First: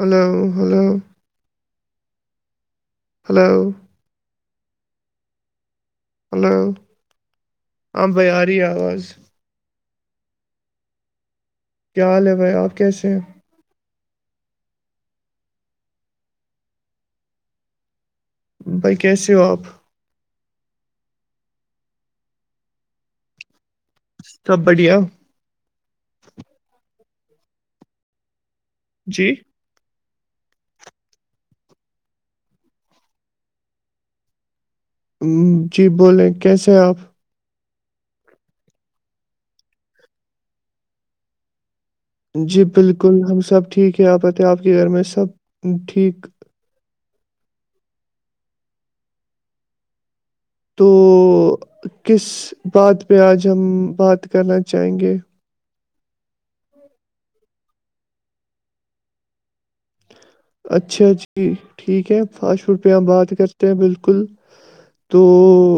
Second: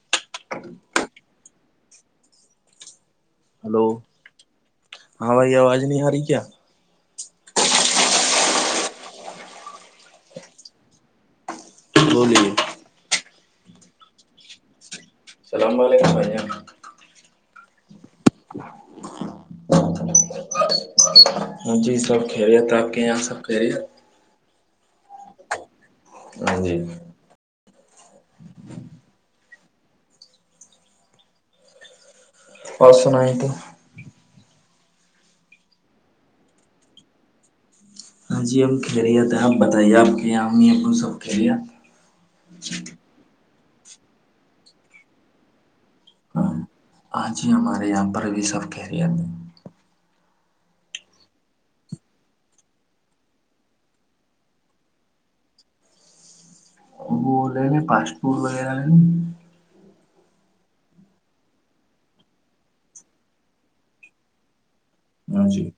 hello hello hello ہاں بھائی آواز نہیں آ رہی کیا ہلو ہاں آرہی ہیے آواز کیا حال ہے بولیے بھائی آپ کیسے ہیں السلام علیکم ررحم بقس آپ ہاں جی سب کہ رہے ہے تراقے سب کے رہے سب بڑھیا جی جی بس نہیںائ تو جی بولیں کیسے ہیں آپ ہاں جی ہم کھیلے تھے آپ بتائیے آپ کے یہ ہم نے اپ کو سب کھیلیا جی بالکل ہم سب ٹھیک ہے آپت آپ کے گھر میں سب ٹھیک ہاں آ ج ہی ہمارے یہاں پر بھی سب کہہ رہی ہم تو کس بات پہ آج ہم بات کرنا چاہیں گے وہ رہے پاسٹ فورٹ وغیرہ اچھا جی ٹھیک ہے فاسٹ فوڈ پہ ہم بات کرتے ہیں بالکل تو ہاں جی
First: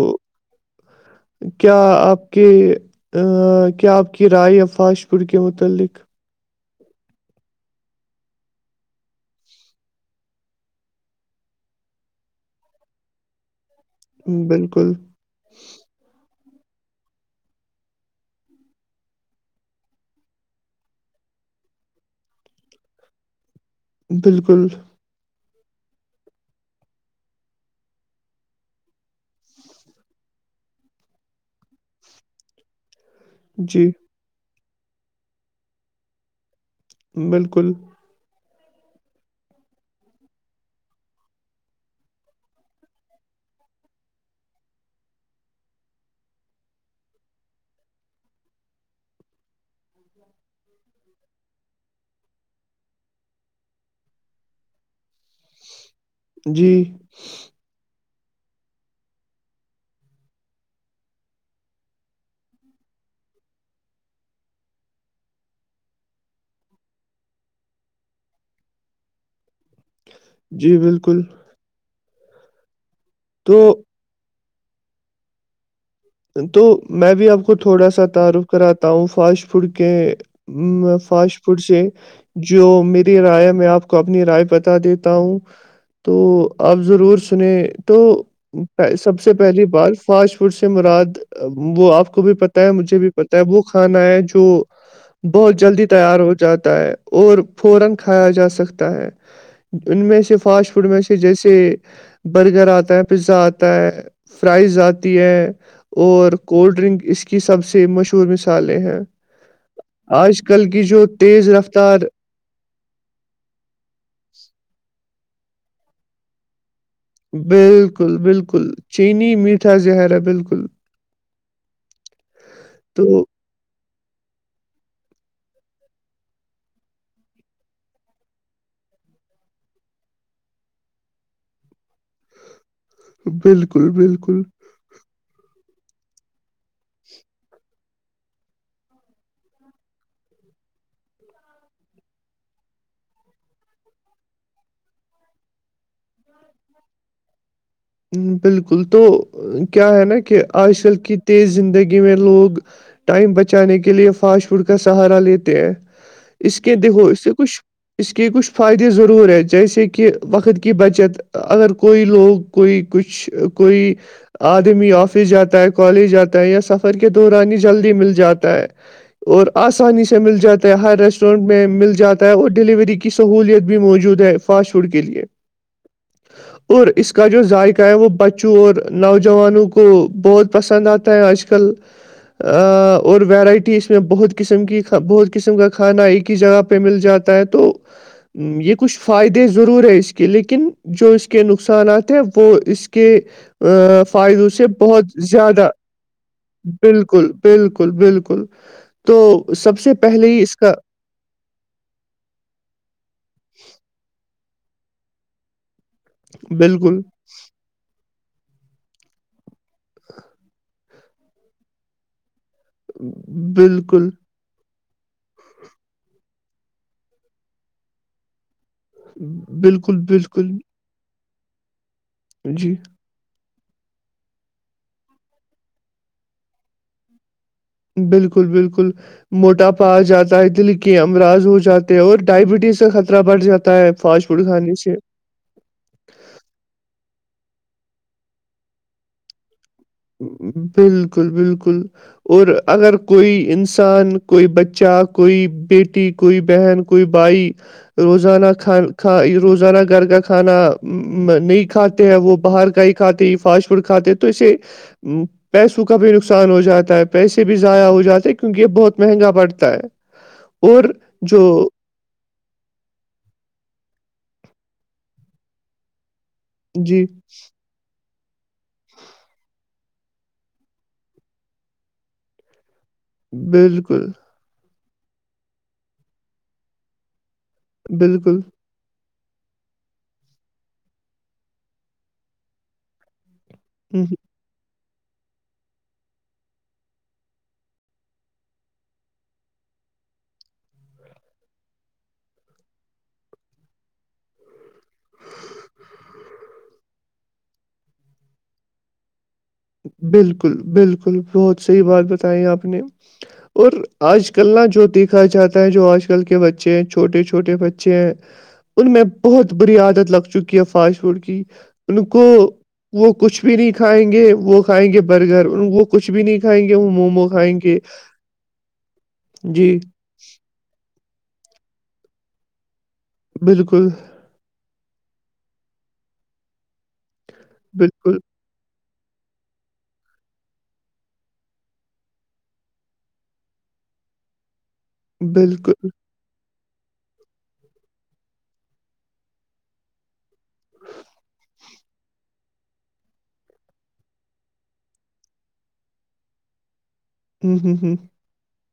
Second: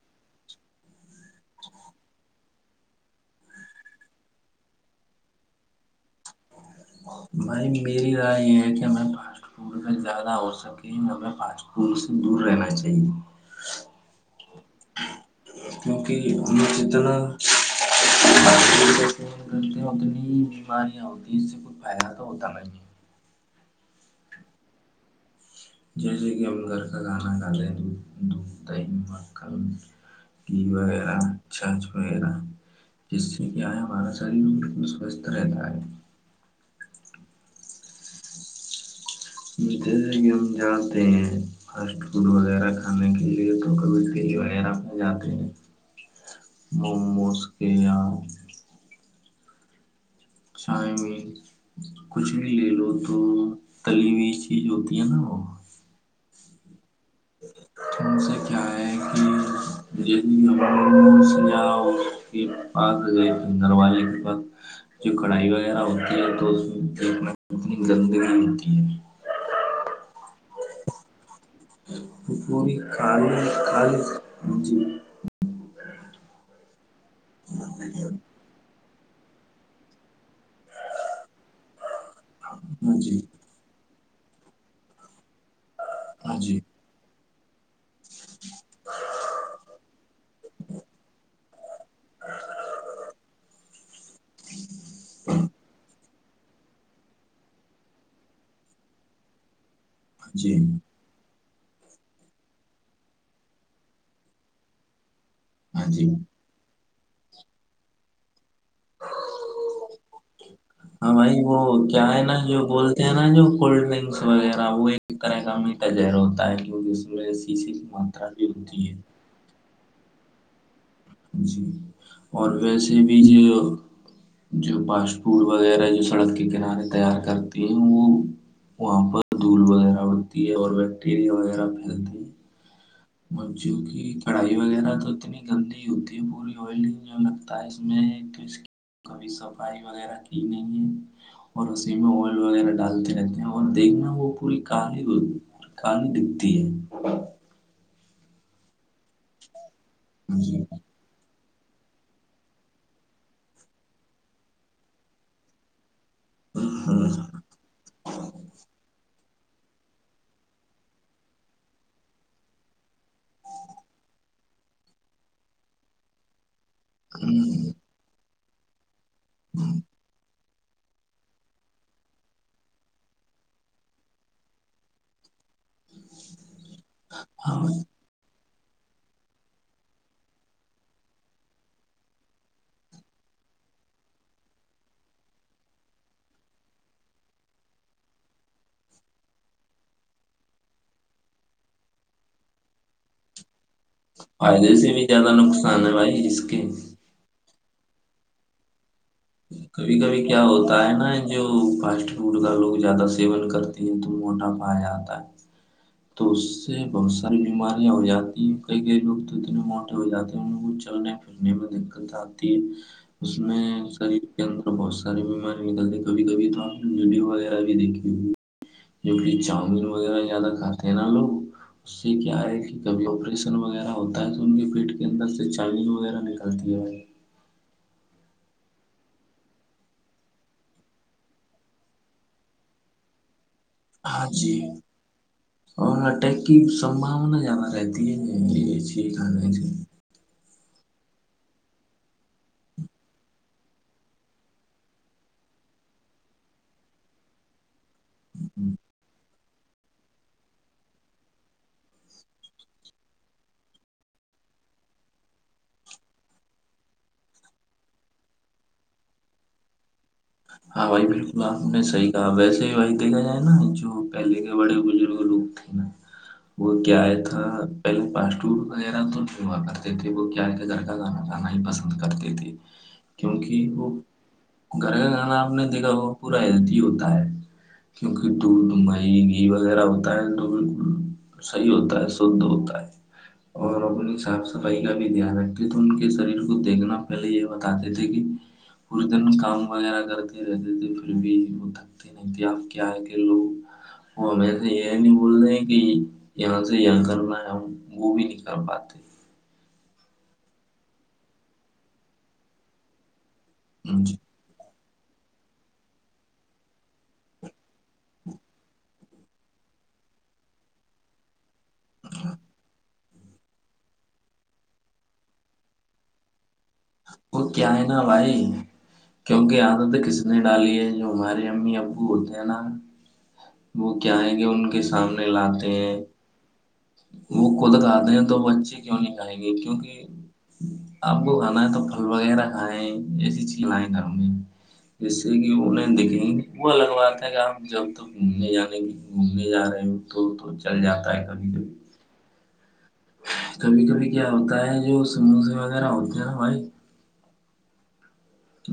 کیا آپ کے کیا آپ کی رائے ہے فاسٹ فوڈ کے متعلق بھائی میری رائے یہ ہے کہ ہمیں پ کا زیادہ ہو سکے ہمیں پانچ فول سے دور رہنا چاہیے بالکل بک م جدنا اتنی بیماریاں ہوتی ہیں اس سے کچئی فائدہ تو ہوتا نہیں بالکل جیسے کہ ہم ل گڑ کا گانا گانیں دودھ ت ک وغیرہ چارچ وغیرہ جس سے کیا ہے جی ہمارا شریر بالکل سوستھ رہتا ہے بالکل جیسے کہ ہم جانے ہیں فاسٹ فوڈ وغیرہ کھانے کے لیے تو کبھی کے وغیر میں جات ہیں موموز کے اں چائے میں کچھ بھی لے لو تو تلی ہوئی چیز ہوتی ہے نا وہ جی ان سے کیا ہے کہ جا کے پاس گئے دروازے کے پاس جو کڑھائی وغیرہ ہوتی ہے تونی گندگی ہوتی ہے جی بالکل پور کال تو کالے تو میں بھی آپ کو تھوڑا سا تعارف کراتا ہوں فاسٹ فوڈ کے فاسٹ فوڈ سے جو ہاں میری جی رائے ہے میں آپ کو اپنی رائے بتا دیتا ہوں تو ہاں جی اب ضرور سنے تو سب سے پہلی بات فاش مراد وہ آپ کو بھی پت ہے مجھے بھی پتا ہے وہ کھانا ہے جو بہت جلدی تیار ہو جاتا ہے اور فورا کھایا جا سکتا ہے ان میں ہاں سے جی فاسٹ فوڈ میں سے جیسے برگر آتا ہے پیزا آتا ہے فرائز آتی ہے ہاں جی اور کولڈ ڈرنک اس کی سب سے مشہور مثالیں ہیں آج کل کی جو ہاں بھائی تیز وہ رفتار کیا نا جو بول نا جو کولڈ ڈرنکس وغیرہ وہ ایک طرح کا میٹا جہر ہوتا ہے کیونکہ میں شیشے کی بالکل ماترا بھی بالکل ہوتی ہے چینی میٹھا زہرا بالکل جی اور ویسے بھی تو جو جو پاسٹ فوڈ وغیرہ جو سڑک کے کنارے تیار کرتی ہیں وہ وہاں پر دھول وغیرہ بڑتی ہے اور بیکٹیریا وغیرہ پھیلتی ہے [inaudible] مچیوں بالکل کی بالکل کڑھائی وغیرہ تو اتنی گندی ہوتی ہے پوری آئلنگ جو لگتا ہے اس میں ایک تو اس کبھی صفائی وغیرہ کی نہیں ہے اور اسی میں ول وغیرہ ڈالتے رہتے ہیں اور دیکھنا وہ پوری کال ہوتی کانی دکھتی ہے بالکل تو کیا ہے نا کہ آج کل کی تیز زندگی میں لوگ ٹائم بچانے کے لیے فاسٹ فوڈ کا سہارا لیتے ہیں اس کے دو اس سے کچھ اس کے کچھ فائدے ضرور ہیں جیسے کہ وقت کی بچت اگر کوئی لوگ کوئی کچھ کوئی آدمی آفس جاتا ہے کالج جاتا ہے یا سف کے دورانی ہی جلدی مل جاتا ہے اور آسانی سے مل جاتی ہر ریسٹورینٹ میں مل جاتا ہے اور ڈیلیوری کی سہولیت بھی موجود ہے فاسٹ فوڈ کے لیے اور اس کو اس کا جو ہاں ذائقہ ہے وہ بچوں اور نوجوانوں کو بہت پسند آتا ہے آج کل اور ویرائٹی اس میں بہت قسم کی بہت قسم کا کھانا ایک ہی جگہ پہ مل جاتا ہے تو یہ کچھ فائدے ضرور ہے اس کے لیکن جو اس کے نقصانات وہ اس کے فائدوں سے فائدے بہت بھی زیادہ نقصان ہے بھائی اس کے بالکل بالکل بالکل تو سب سے کبھی کبھی پہلے ہی کیا اس کا ہوتا ہے نا جو فاسٹ فوڈ کا لوگ زیادہ سیون کرتی ہے تو موٹا پا آتا ہے تو اس سے بالکل بس ساری بیماریاں ہو جاتی ہیں کئی کئی لوگ تو اتنے موٹے ہو جاتے ہیں ان کو چلنے میں دقت آتی ہے اس بالکل میںری یہ اندر بہت ساریے بیماری نکلے کبھی کبھی تو ہم نے ویڈیو والے بھی دیکھے ہو جوک چاؤمین بالکل وغیرہ زیادہ بالکل کھاتے ہیں نا لوگ اس سے کیا ہے کہ جی کبھی آپریشن وغیرہ ہوتا ہے تو ان کے پیٹ کے اندر سے چین وغیرہ نکلتی ہے بالکل بالکل موٹاپا آ جاتا ہے دل کے امراض ہو جاتے ہیں اور ڈائبٹیز سے خطرہ بڑھ جاتا ہے ہے فاسٹ ہاں فوڈ جی کھانے سے اور اٹیک کی سمبانا زیادہ رہتی ہے بالکل بالکل اور اگر کوئی انسان کوئی بچہ کوئی بیٹی کوئی بہن کوئی بھائی روزانہ کان کھا روزانہ گھر کا کھانا نہیں کھاتے ہیں وہ باہر کا ہی کھاتے ہیں یہ فاشٹ چڑ کھے تو سے پیسوں کا بھی نقصان ہو جاتا ہے پیسے بھی ضائع ہو جاتے کیونکہ یہ بہت مہنگا پڑتا ہے ہاں ہاں بھائی بالکل آپ نے صحی ویسے ہی وہی دیکھا جائے نا جو پہلے کے بڑے بزرگ لوگ تھے نا وہ کیا جی ہے تھا پہلے پاسٹور وغیرہ تو نہیں ہوا کرتے تھے وہ گار کے گھر کا گانا کانا ہی پسند کرتے تھے [inaudible] کیونکہ وہ بالکل گھر کا کھانا آپ نے دیکھا وہ پورا ہیلی ہوتا ہے ک بالکل یہ وغیرہ ہوتا ہے تو بالکل صحیح ہوتا ہے سھ ہوتا ہے اور ہوں، اپنے حساب سے صفائی کا بھی دھیان رکھتے تھے ان کے شریر کو دیکھنا پہلے یہ بتاتے تھے کہ پدن کام وغیرہ کرتے رہتے تھے پھر بھی وہ تھکتے نہیں تھے آپ کیا ہے کہ لوگ اور ہم ایسے یہ نہیں بول رہ کہ یہاں سے یہ کرنا ہے وہ بھی نہیں کر پاتے بالکل بالکل بہت صحیح بات بتائی آپ نے اور جی، آج کلا جو دیکھا جاتا ہے جو آج کل کے بچے ہیں چھوٹے چھوٹے بچے ہیں ان میں بہت بری عادت لگ چکی ہے فاسٹ فوڈ کی ان کو وہ کچھ بھی نہیں کھائیں گے وہ کھائیں گے برگر وہ کچھ بھی نہیں کھائیں گے وہ مومو وہ کھائیں کیا گے ہے نا بھائی کیونکہ جی عادت کس نے ڈالی جو ہمارے امی ابو ہوتے ہیں نا بالکل وہ کیائ گے ان کے کے سامنے لاتے ہیں وہ خود کاتے بالکل ہیں تو بچے کیوں نہیں کیں گے کیونکہ آپ کو کھانا ہے تو پھل وغیرہ کھائیں ایسی چیز لائےیں گھر میں جس سے کہ بالکل انہیں دکھیں وہ لگوات ہے کہ جب تک گھومنے جانے کی گھومنے جا رہے ہ تو تو چل جاتا ہے کبھی کبھی کبھی کبھی کیا ہوتا ہے جو سموسے وغیرہ ہوتے ہیں نا بھائی ا ہ ہ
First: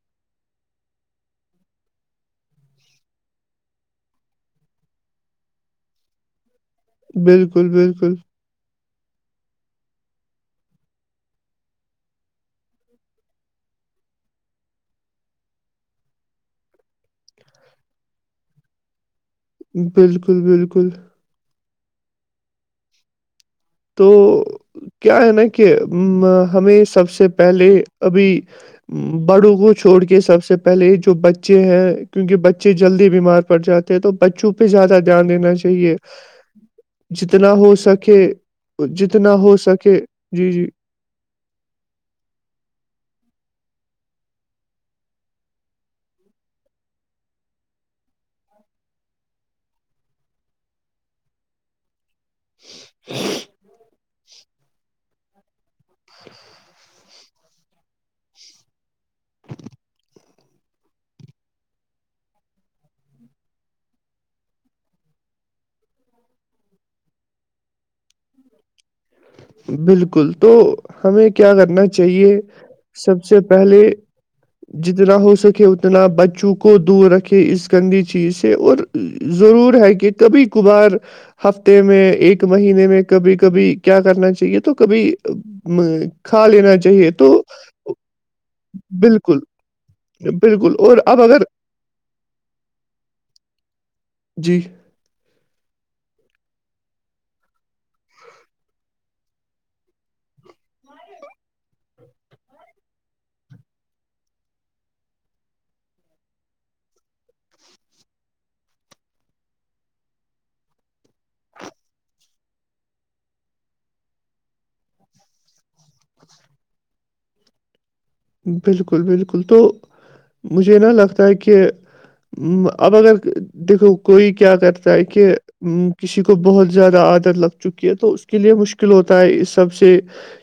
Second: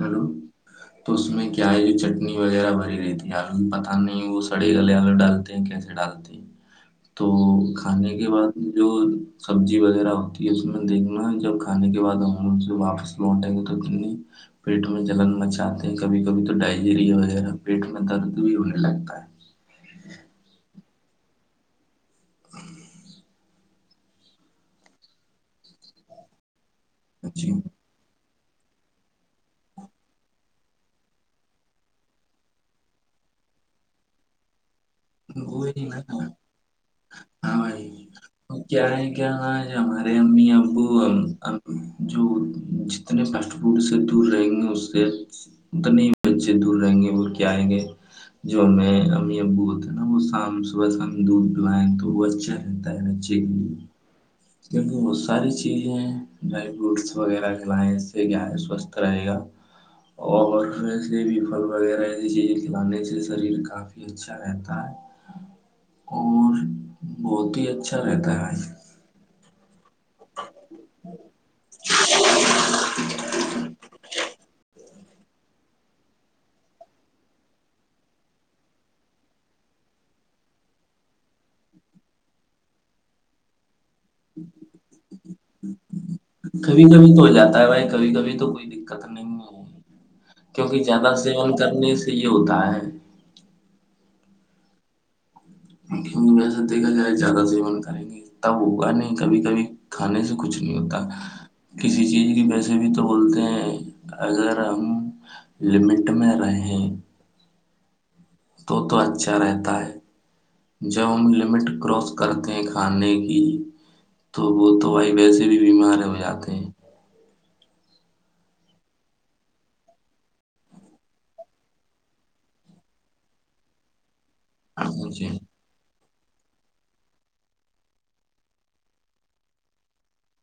اور تو اس میں کیا ہے جو چٹنی وغیرہ بری رہی تھی آلو پتہ نہیں وہ سڑے گلے آلو ڈال کیسے ڈالتے ہیں جی تو کھانے کے بعد جو سبزی وغیرہ ہوتی ہے اس میں دیکھنا جب کھانے کے بعد آؤں سے واپس مٹم ر د پیٹ میں جلن مچاتے ہیں کبھی کبھی تو ڈائلیریا ویرہ پیٹ میں درد بھی ہونے لگتا ہے بالکل بالکل تو کیا ہے نا کہ ہمیں سب سے ہے جی پہلے ابھی بڑوں کو چھوڑ کے سب سے پہلے جو بچے ہیں کیونکہ بچے جلدی بیمار پڑ جاتے ہیں تو بچوں پہ زیادہ دھیان دینا وہی چاہیے نا جتنا ہاں ہو بھائی سکے کیا ہے کیا جتنا ہو آج سکے ہمارے امی جی جی ابو تو جو جتنے فاسٹ فوڈ سے دور رہیں گے اس سے تو نہیں بچے دور رہیں گے وہ کیا آئیں گے جو ہمیں ا ابو ہیں نا شام صبح شام دودھ پلائیں تو وہ اچھا رہتا ہے اچھے کے لیے [inaudible] کیونکہ بہت ساری چیزیں ہیں ڈرائی فروٹس وغیرہ کھلانے سے گ ہے سوستھ رہے گا اور سے بھی پل وغیرہ ایسی چیزیں کھلانے سے شریر کافی اچھا ہے اور بہت ہی اچھا رہتا ہے بالکل تو ہمیں کیا کرنا چاہیے سب سے پہلے جتنا ہو سکے اتنا بچوں کو دور رکھے اس گندی چیز سے اور ضرور ہے کہ کبھی کبھار ہفتے میں ایک مہینے میں کبھی کبھی کیا کرنا چاہے تو کبھی کھا لینا کبھی چاہیے کبھی ہو تو جاتا ہے بھائی کبھی کبھی تو کوئی دقت نہیں بالکل ہے بالکل کیونکہ اور زیادہ اب اگر سیون کرنے سے یہ ہوتا ہے جی کیونکہ ویسا دیکا جائے جیادہ سیون کریں گے تب ہوگا نہیں کبھی کبھی کھانے سے کچھ نہیں ہوتا کسی چیز کی پیسے بھی تو بولتے ہیں اگر ہم لمٹ میں رہیں وہ تو اچھا رہتا ہے جب ہم لمٹ کراس کرتے ہیں کھانے کی تو وہ تو وائی ویسے بھی بیمار ہو جاتے ہیں بالکل بالکل تو مجھے نہ لگتا ہے کہ اب اگر دیکھو کوئی کیا کرتا ہے جی کہ ا کسی کو بہت زیادہ عادت لگ چکی ہے تو اس کے لیے مشکل ہوتا ہے اس سب سے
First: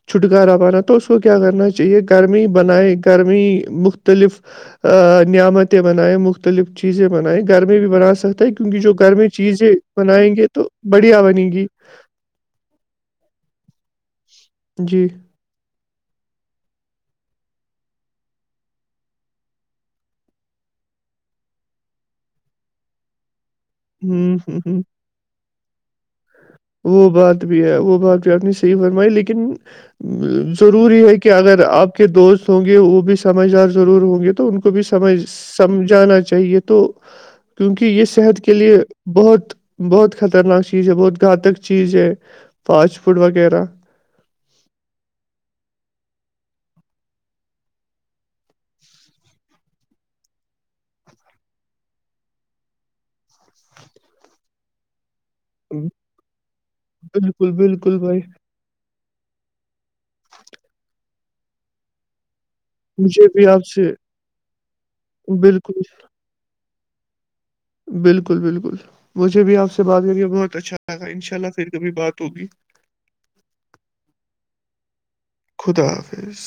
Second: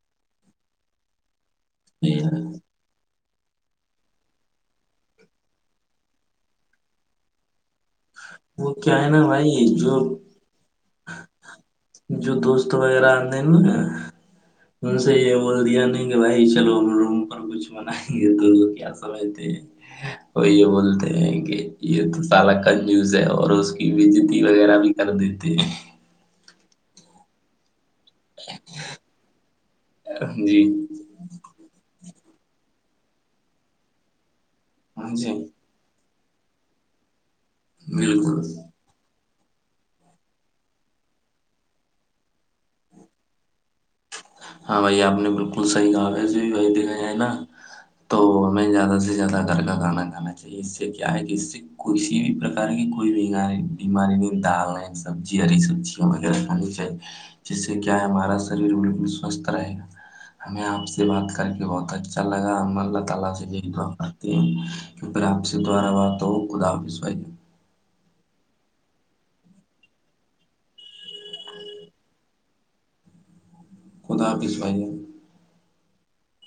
چھٹکارا پانا تو اس کو کیا کرنا چاہیے گرمی بائ گرمی مختلف نعمتیں بنیں مختلف چیزیں بنیں گھر میں بھی بنا سکتا ہے وہ کیونکہ جو کیا ہے گھر نا میں بھائی چیزیں جو بنائیں گے تو بڑھیا بنے گی جو دوست وغیرہ آتے ہیں نا ان جی سے یہ بول دیا نہیں کہ بھائی چلو ہم روم پر کچھ بنائیں گے تو کیا سا رہتے وہ یہ بولتے ہیں کہ یہ تو سالا کنجوس ہے اور اس ہوں بجتی ہوں ہوں وغیرہ بھی کر دیتے ہیں وہ بات بھی ہے وہ بات بھی آپ نے صحیح فرمائی لیکن ہیں جی ضروری ہے کہ کہ اگر آپ کے دوست ہوں گے وہ بھی سمجھدار ضرور ہوں گے تو ان کو بھی سمجھ جی سمجھانا چاہیے تو کیونکہ یہ صحت بالکل کے لیے بہت بہت خطرناک چیز ہے بہت گھاتک چیز ہے فاسٹ فوڈ وغیرہ ہاں بھائی آپ نے بالکل صحیح کہا ویسے بھی بھائی دھا جائے نا تو ہمیں زیادہ سے زیادہ گھر کا گانا گانا چاہیے اس سے کیا ہے کہ اس سے کسی بھی پرک کی کوئی بیاری بیماری میں ڈال سبزی ہری ب- سبزیاں وغیرہ کھانی چاہیے بالکل جس سے بالکل کیا ہے بھائی ہمارا شریر سوستھ رہے گا ہمیں آپ سے بات کر کے بہت اچھا لگا اللہ مجھے تعالی سے بھی آپ یہی داتی ہیں کی پھر آپ سے بالکل دواراا ہو خ آپ بائی بالکل بالکل مجھے بھی آپ سے بات کریے بہت اچھا لگا ان شاء اللہ پھر کبھی بات ہوگی [inaudible] کوودا پسوائیے خدا حافظ